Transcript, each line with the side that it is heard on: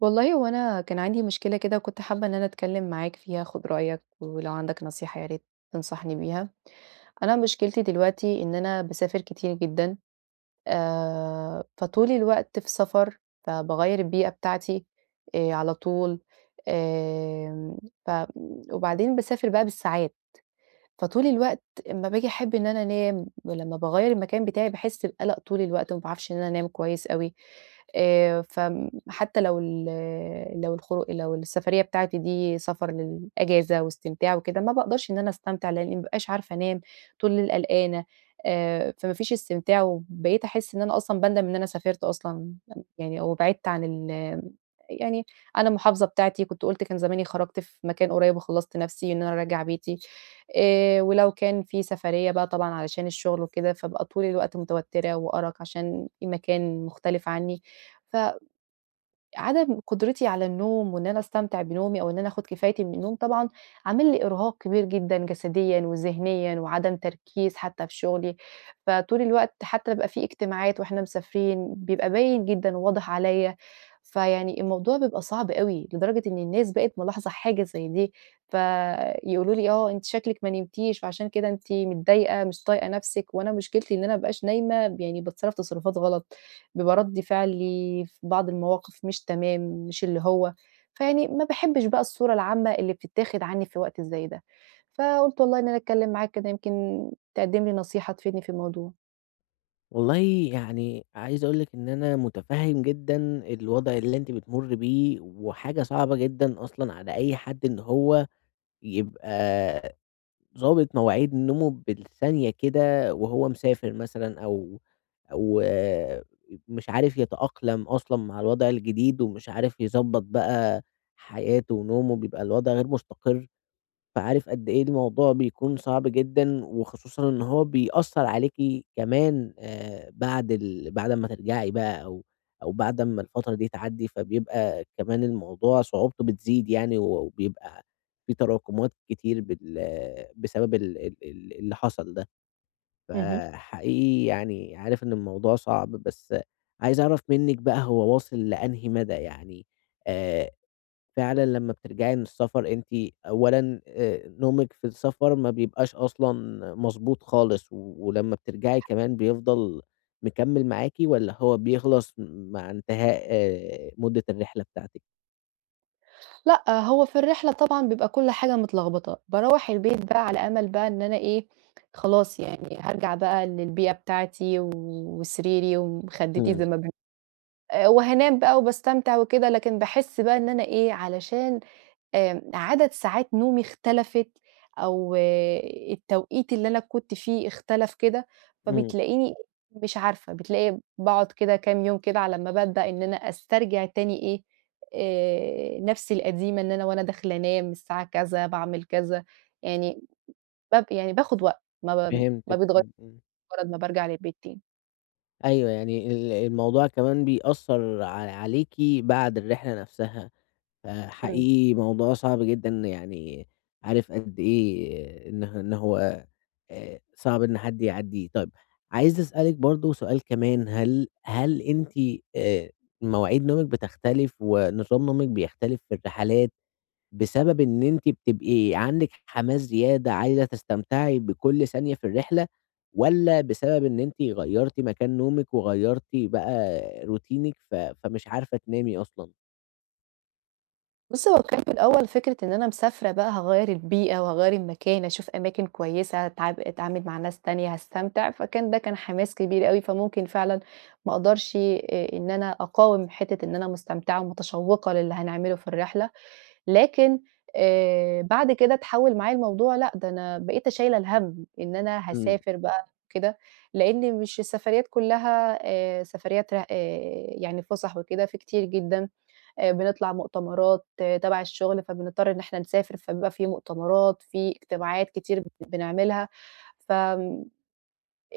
right: والله هو أنا كان عندي مشكلة كده وكنت حابة إن أنا أتكلم معاك فيها، آخد رأيك ولو عندك نصيحة يا ريت تنصحني بيها. أنا مشكلتي دلوقتي إن أنا باسافر كتير جدًا، فطول الوقت في سفر، فباغيّر البيئة بتاعتي على طول، آمم ف وبعدين باسافر بقى بالساعات. فطول الوقت أمّا باجي أحب إن أنا أنام، ولمّا باغيّر المكان بتاعي باحس بقلق طول الوقت، وما باعرفش إن أنا أنام كويس أوي، فم حتى لو السفرية بتاعتي دي سفر للأجازة واستمتاع وكده، ما باقدرش إن أنا أستمتع لإني ما بابقاش عارفة أنام، طول الليل قلقانة، فما فيش استمتاع، وبقيت أحس إن أنا أصلًا باندم إن أنا سافرت أصلًا يعني أو بعدت عن ال يعني عن المحافظة بتاعتي، كنت قُلت كان زماني خرجت في مكان قريب وخلّصت نفسي إن أنا راجعة بيتي، ولو كان في سفرية بقى طبعًا علشان الشغل وكده، فابقى طول الوقت متوترة وأرق عشان في مكان مختلف عني، ف عدم قدرتي على النوم وإن أنا أستمتع بنومي أو إن أنا آخُد كفايتي من النوم طبعًا عامل لي إرهاق كبير جدًا جسديًا وذهنيًا وعدم تركيز حتى في شغلي، فطول الوقت حتى بيبقى في اجتماعات وإحنا مسافرين بيبقى باين جدًا وواضح عليّا، فيعني الموضوع بيبقى صعب أوي لدرجة إن الناس بقت ملاحظة حاجة زي دي، فيقولوا لي: "آه أنتِ شكلِك ما نمتيش فعشان كده أنتِ متضايقة مش طايقة نَفْسِك." وأنا مشكلتي إن أنا ما بابقاش نايمة يعني باتصرّف تصرفات غلط. بيبقى رَد فعلي في بعض المواقف مش تمام، مش اللي هو فيعني ما باحبش بقى الصورة العامة اللي بتتاخد عني في وقت زي ده، فقُلت والله إن أنا أتكلّم معاك كده يمكن تقدّم لي نصيحة تفيدني في الموضوع.
left: والله يعني عايز أقول لِك إن أنا مُتفهِّم جدًا الوضع اللي أنتِ بتمُرّي بيه، وحاجة صعبة جدًا أصلًا على أي حد إن هو يبقى ضابط مواعيد نومه بالثانية كده وهو مسافر مثلًا أو مش عارف يتأقلم أصلًا مع الوضع الجديد ومش عارف يضبّط بقى حياته ونومه، بيبقى الوضع غير مستقر. فعارف قد إيه الموضوع بيكون صعب جدًا، وخصوصًا إن هو بيأثّر عليكِ كمان بعد أمّا ترجعي بقى أو بعد أمّا الفترة دي تعدّي، فبيبقى كمان الموضوع صعوبته بتزيد يعني، وبيبقى في تراكمات كتير بسبب ال ال ال اللي حصل ده.
right: اهم.
left: فحقيقي يعني عارف إن الموضوع صعب، بس عايز أعرف منِّك بقى هو واصل لأنهي مدى يعني آآ فعلًا لمّا بترجعي من السفر أنتِ أولًا نومِك في السفر ما بيبقاش أصلًا مضبوط خالص، و ولمّا بترجعي كمان بيفضل مكمّل معاكِ والّا هو بيخلص مع انتهاء مدة الرحلة بتاعتِك؟
right: لأ، هو في الرحلة طبعًا بيبقى كل حاجة متلخبطة، باروّح البيت بقى على أمل بقى إن أنا إيه، خلاص يعني هارجع بقى للبيئة بتاعتي وسريري ومخدتي
left: إمم،
right: زي ما بن وهانام بقى وباستمتع وكده، لكن باحس بقى إن أنا إيه، علشان عدد ساعات نومي اختلفت أو آه، التوقيت اللي أنا كنت فيه اختلف كده،
left: إمم،
right: فبتلاقيني مش عارفة، بتلاقي باقعد كده كام يوم كده على ما بابدأ إن أنا أسترجع تاني إيه، نَفْسي القديمة إن أنا وأنا داخلة أنام الساعة كذا باعمل كذا، يعني باب يعني باخُد وقت، ما
left: فهمتِك،
right: بيتغيّرش
left: إمم، إمم،
right: مجرّد ما بارجع للبيت تاني.
left: أيوه يعني الموضوع كمان بيأثّر عليكِ بعد الرحلة نفسها.
right: إمم.
left: فحقيقي موضوع صعب جدًا يعني عارف قد إيه إن هو صعب إن حد يعدّيه. طيب عايز أسألِك برضه سؤال كمان، هل أنتِ آآ مواعيد نومِك بتختلف ونظام نومِك بيختلف في الرحلات بسبب إن أنتِ بتبقي عندِك حماس زيادة عايزة تستمتعي بكل ثانية في الرحلة والّا بسبب إن أنتِ غيّرتِ مكان نومِك وغيّرتِ بقى روتينِك فمش عارفة تنامي أصلًا؟
right: بُص، هو كان في الأول فكرة إن أنا مسافرة بقى هاغيّر البيئة وهاغيّر المكان، أشوف أماكن كويسة، أتعامل مع ناس تانية، هاستمتع، فكان ده كان حماس كبير أوي، فممكن فعلًا ما أقدرش إن أنا أقاوم حتّة إن أنا مستمتعة ومتشوّقة للي هنعمله في الرحلة، لكن بعد كده اتحوّل معايا الموضوع لأ، ده أنا بقيت شايلة الهَم إن أنا
left: إمم،
right: هاسافر بقى وكده، لإن مش السفريات كُلّها سفريات ر يعني فُسح وكده، في كتير جدًا بنطلع مؤتمرات آه، تبع الشغل، فبنضطر إن إحنا نسافر، فبيبقى في مؤتمرات، في اجتماعات كتير بنعملها، ف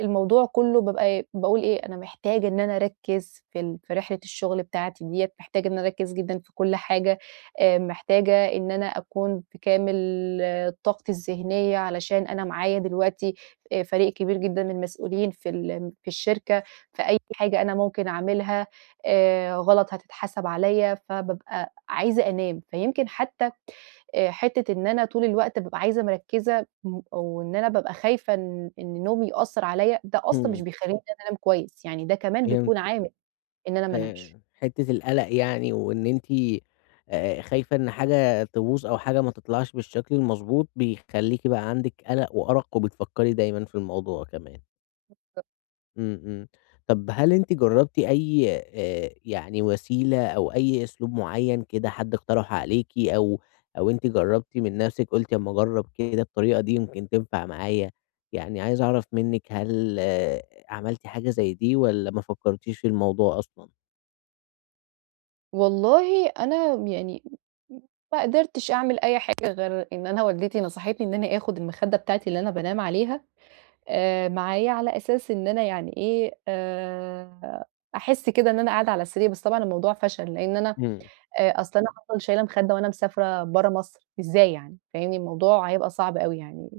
right: الموضوع كله بابقى إيه، باقول إيه، أنا محتاجة إن أنا أركّز في رحلة الشغل بتاعتي ديّة، محتاجة إن أنا أركّز جدًا في كل حاجة، محتاجة إن أنا أكون بكامل آه، طاقتي الذهنية علشان أنا معايا دلوقتي فريق كبير جدًا من المسؤولين في الشركة، فأي حاجة أنا ممكن أعملها غلط هتتحسب عليّا، فبابقى عايزة أنام، فيمكن حتى حتّة إن أنا طول الوقت بابقى عايزة مركّزة، وإن أنا بابقى خايفة إن نومي يأثّر عليّا، ده أصلًا مش
left: إمم،
right: بيخلّيني إن أنا أنام كويس، يعني ده كمان
left: فهمت.
right: بيكون عامل إن أنا ما انامش.
left: حتّة القلق يعني وإن أنتِ خايفة إن حاجة تبوظ أو حاجة ما تطلعش بالشكل المضبوط، بيخلّيكِ بقى عندِك قلق وأرق وبتفكّري دايمًا في الموضوع كمان. إمم، إمم. طَب هل أنتِ جرّبتِ أي يعني وسيلة أو أي أسلوب معيّن كده حد اقترحه عليكِ أو أنتِ جرّبتِ من نَفْسِك قُلتِ أمّا أجرّب كده الطريقة دي يمكن تنفع معايا؟ يعني عايز أعرف منِّك هل عملتِ حاجة زي دي والّا ما فكّرتيش في الموضوع أصلًا؟
right: والله أنا يعني ما قدرتش أعمل أي حاجة غير إن أنا والدتي نصحتني إن أنا آخُد المخدة بتاعتي اللي أنا بانام عليها معايا على أساس إن أنا يعني إيه، أحس كده إن أنا قاعدة على السرير، بس طبعًا الموضوع فشل، لإن أنا
left: إمم.
right: أصل أنا هافضل شايلة مخدة وأنا مسافرة برّه مصر، إزاي يعني؟ فاهمني، الموضوع هيبقى صعب أوي يعني.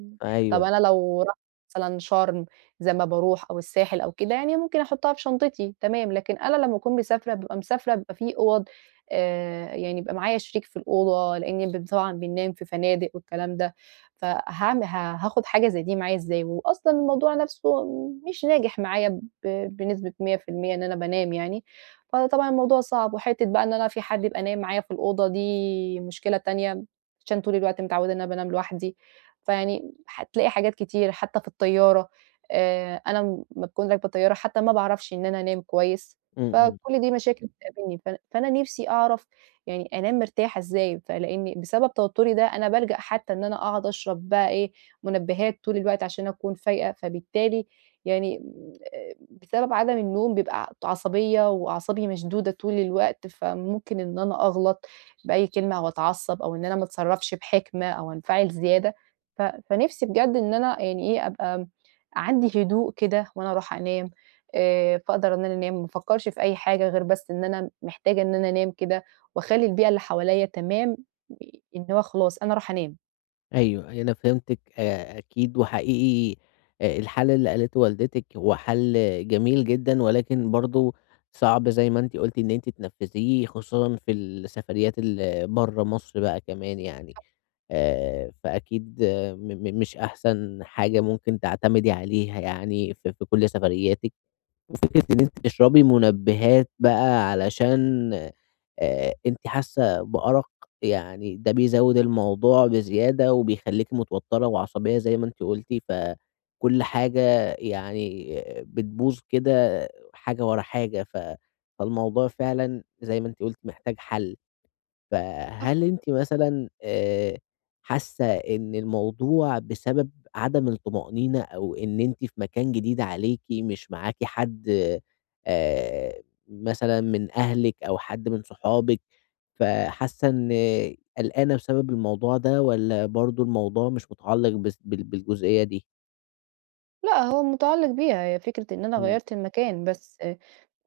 right: طَب
left: أيوه،
right: أنا لو رُحت مثلًا شرم زي ما باروح أو الساحل أو كده، يعني ممكن أحطها في شنطتي تمام، لكن أنا لمّا أكون مسافرة بابقى مسافرة بيبقى في أوَض يعني بيبقى معايا شريك في الأوضة، لإني طبعًا بننام في فنادق والكلام ده، فهاعم ه هاخد حاجة زي دي معايا إزاي؟ وأصلًا الموضوع نَفْسه مش ناجح معايا بنسبة 100% إن أنا بانام يعني، فطبعًا الموضوع صعب، وحتّة بقى إن أنا في حد يبقى نايم معايا في الأوضة دي مشكلة تانية، عشان طول الوقت متعوّدة إن أنا بانام لوحدي، فيعني هتلاقي حاجات كتير حتّى في الطيارة، أنا أمّا باكون راكبة الطيارة حتّى ما باعرفش إن أنا أنام كويس،
left: إمم، إمم،
right: فكل دي مشاكل بتقابلني، فأنا نِفْسي أعرف يعني أنام مرتاحة إزاي، فلإن بسبب توتُّري ده أنا بالجأ حتّى إن أنا أقعد أشرب بقى إيه، منبهات طول الوقت عشان أكون فايقة، فبالتالي يعني بسبب عدم النوم بيبقى عصبية وأعصابي مشدودة طول الوقت، فممكن إن أنا أغلط بأي كلمة أو أتعصب أو إن أنا ما اتصرّفش بحِكمة أو أنفعل زيادة، ف فنِفْسي بجد إن أنا يعني إيه، أبقى عندي هدوء كده وأنا رايحة أنام فاقدر إن أنا أنام ما افكّرش في أي حاجة غير بس إن أنا محتاجة إن أنا أنام كده وأخلّي البيئة اللي حواليّا تمام إن هو خلاص أنا رايحة أنام.
left: أيوه، أنا فهمتِك أكيد وحقيقي الحل اللي قالته والدتِك هو حل جميل جدًا، ولكن برضه صعب زي ما أنتِ قُلتِ إن أنتِ تنفّذيه، خصوصًا في السفريات اللي برّه مصر بقى كمان يعني، فأكيد م م مش أحسن حاجة ممكن تعتمدي عليها يعني في في كل سفرياتِك. وفكرة إن أنتِ تشربي منبهات بقى علشان أنتِ حاسة بأرق، يعني ده بيزوّد الموضوع بزيادة وبيخلّيكِ متوترة وعصبية زي ما أنتِ قُلتِ، فكل حاجة يعني بتبوظ كده حاجة ورا حاجة، فالموضوع فعلًا زي ما أنتِ قُلتِ محتاج حل. فهل أنتِ مثلًا حاسة إن الموضوع بسبب عدم الطمأنينة أو إن أنتِ في مكان جديد عليكِ، مش معاكِ حد آآ، مثلًا من أهلِك أو حد من صحابِك، فحاسة إن قلقانة بسبب الموضوع ده والّا برضه الموضوع مش متعلق بس بالجزئية دي؟
right: لأ، هو متعلّق بيها، هي فكرة إن أنا
left: إمم،
right: غيّرت المكان بس، آه،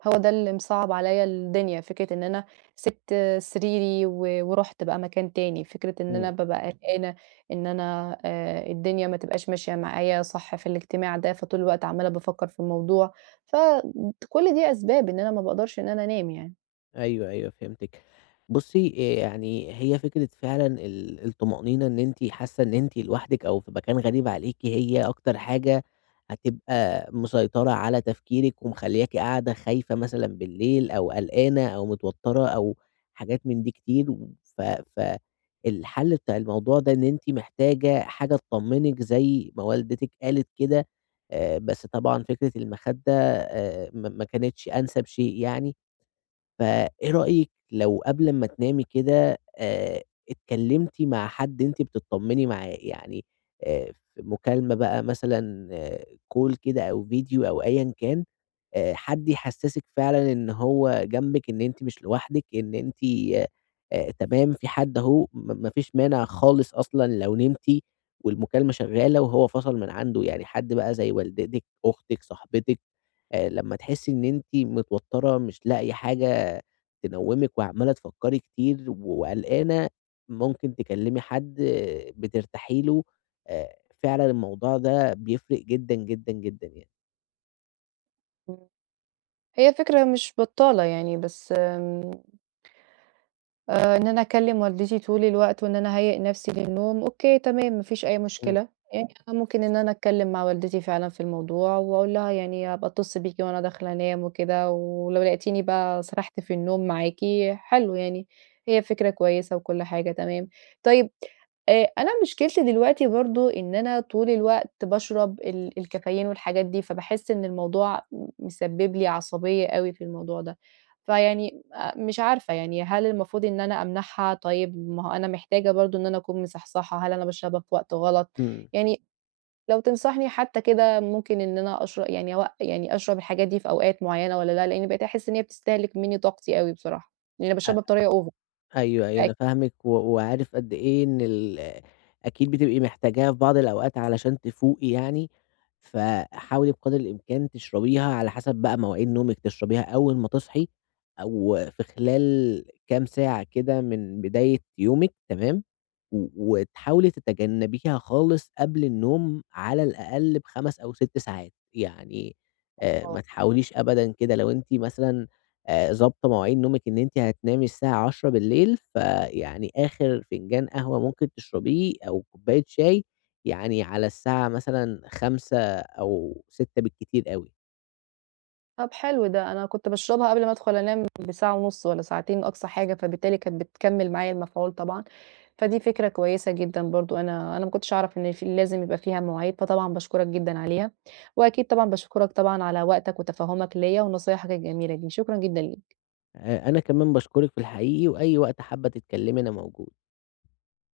right: هو ده اللي مصعّب عليَّ الدنيا، فكرة إن أنا سِبت آه، سريري ورُحت بقى مكان تاني، فكرة إن أنا
left: إمم.
right: بابقى قلقانة إن أنا الدنيا ما تبقاش ماشية معايا صح في الاجتماع ده، فطول الوقت عمّالة بافكّر في الموضوع، ف كل دي أسباب إن أنا ما باقدرش إن أنا أنام يعني.
left: أيوه، أيوه فهمتِك. بُصّي، يعني هي فكرة فعلًا الطمأنينة إن أنتِ حاسة إن أنتِ لوحدِك أو في مكان غريب عليكِ هي أكتر حاجة هتبقى مسيطرة على تفكيرِك ومخلّياكِ قاعدة خايفة مثلًا بالليل أو قلقانة أو متوتّرة أو حاجات من دي كتير و ف ف الحل بتاع الموضوع ده إن أنتِ محتاجة حاجة تطمّنِك زي ما والدتِك قالت كده، بس طبعًا فكرة المخدة ما كانتش أنسب شيء يعني. فإيه رأيِك لو قبل أمّا تنامي كده اتكلمتِ مع حد أنتِ بتطمني معاه، يعني آآ، في مكالمة بقى مثلًا call كده أو فيديو أو أيًا كان، حد يحسسِك فعلًا إن هو جنبِك، إن أنتِ مش لوحدِك، إن أنتِ تمام في حد أهو، ما فيش مانع خالص أصلًا لو نمتِ والمكالمة شغالة وهو فصل من عنده، يعني حد بقى زي والدتِك، أختِك، صاحبتِك. لمّا تحسّي إن أنتِ متوتّرة مش لاقية حاجة تنوّمِك وعمّالة تفكّري كتير وقلقانة، ممكن تكلّمي حد بترتاحي له، آآ فعلًا الموضوع ده بيفرق جدًا، جدًا، جدًا يعني.
right: هي فكرة مش بطّالة يعني، بس آمم إن أنا أكلّم والدتي طول الوقت وإن أنا أهيّئ نَفْسي للنوم، أوكي تمام ما فيش أي
left: إمم،
right: مشكلة، يعني أنا ممكن إن أنا أتكلّم مع والدتي فعلًا في الموضوع وأقول لها يعني هابقى أتصل بيكِ وأنا داخلة أنام وكده، ولو لقيتيني بقى سرحت في النوم معاكِ حلو يعني، هي فكرة كويسة وكل حاجة تمام. طيب أنا مشكلتي دلوقتي برضه إن أنا طول الوقت باشرب الكافيين والحاجات دي، فباحس إن الموضوع مسبّب لي عصبية أوي في الموضوع ده، فيعني مش عارفة يعني هل المفروض إن أنا أمنعها؟ طيب ما هو أنا محتاجة برضه إن أنا أكون مصحصحة، هل أنا باشربها في وقت غلط؟
left: إمم.
right: يعني لو تنصحني حتى كده ممكن إن أنا أشرب الحاجات دي في أوقات معينة والّا لأ؟ لإني بقيت أحس إن هي بتستهلك منّي طاقتي أوي بصراحة، لإني أنا باشربها بطريقة over
left: أيوه،
right: ف
left: أيوه، أنا فاهمِك وعارف قد إيه إن أكيد بتبقي محتاجاها في بعض الأوقات علشان تفوقي يعني، فحاولي بقدر الإمكان تشربيها على حسب بقى مواعيد نومِك، تشربيها أول ما تصحي أو في خلال كام ساعة كده من بداية يومِك تمام، وتحاولي تتجنبيها خالص قبل النوم على الأقل ب5 أو 6 ساعات، يعني ما تحاوليش أبدًا كده لو أنتِ مثلًا ضابطة مواعيد نومِك إن أنتِ هتنامي الساعة 22:00 فيعني آخر فنجان قهوة ممكن تشربيه أو كوباية شاي يعني على الساعة مثلًا 17:00 أو 18:00 بالكتير أوي.
right: طب حلو ده، أنا كنت باشربها قبل ما أدخل أنام بساعة ونُص والّا ساعتين أقصى حاجة، فبالتالي كانت بتكمّل معايا المفعول طبعًا، فدي فكرة كويسة جدًا برضه، أنا ما كنتش أعرف إن في لازم يبقى فيها مواعيد، فطبعًا باشكرك جدًا عليها، وأكيد طبعًا باشكرك طبعًا على وقتك وتفهُّمك ليّا ونصايحك الجميلة دي، شكرًا جدًا ليك.
left: أنا كمان باشكرِك في الحقيقي، وأي وقت حابة تتكلمي أنا موجود.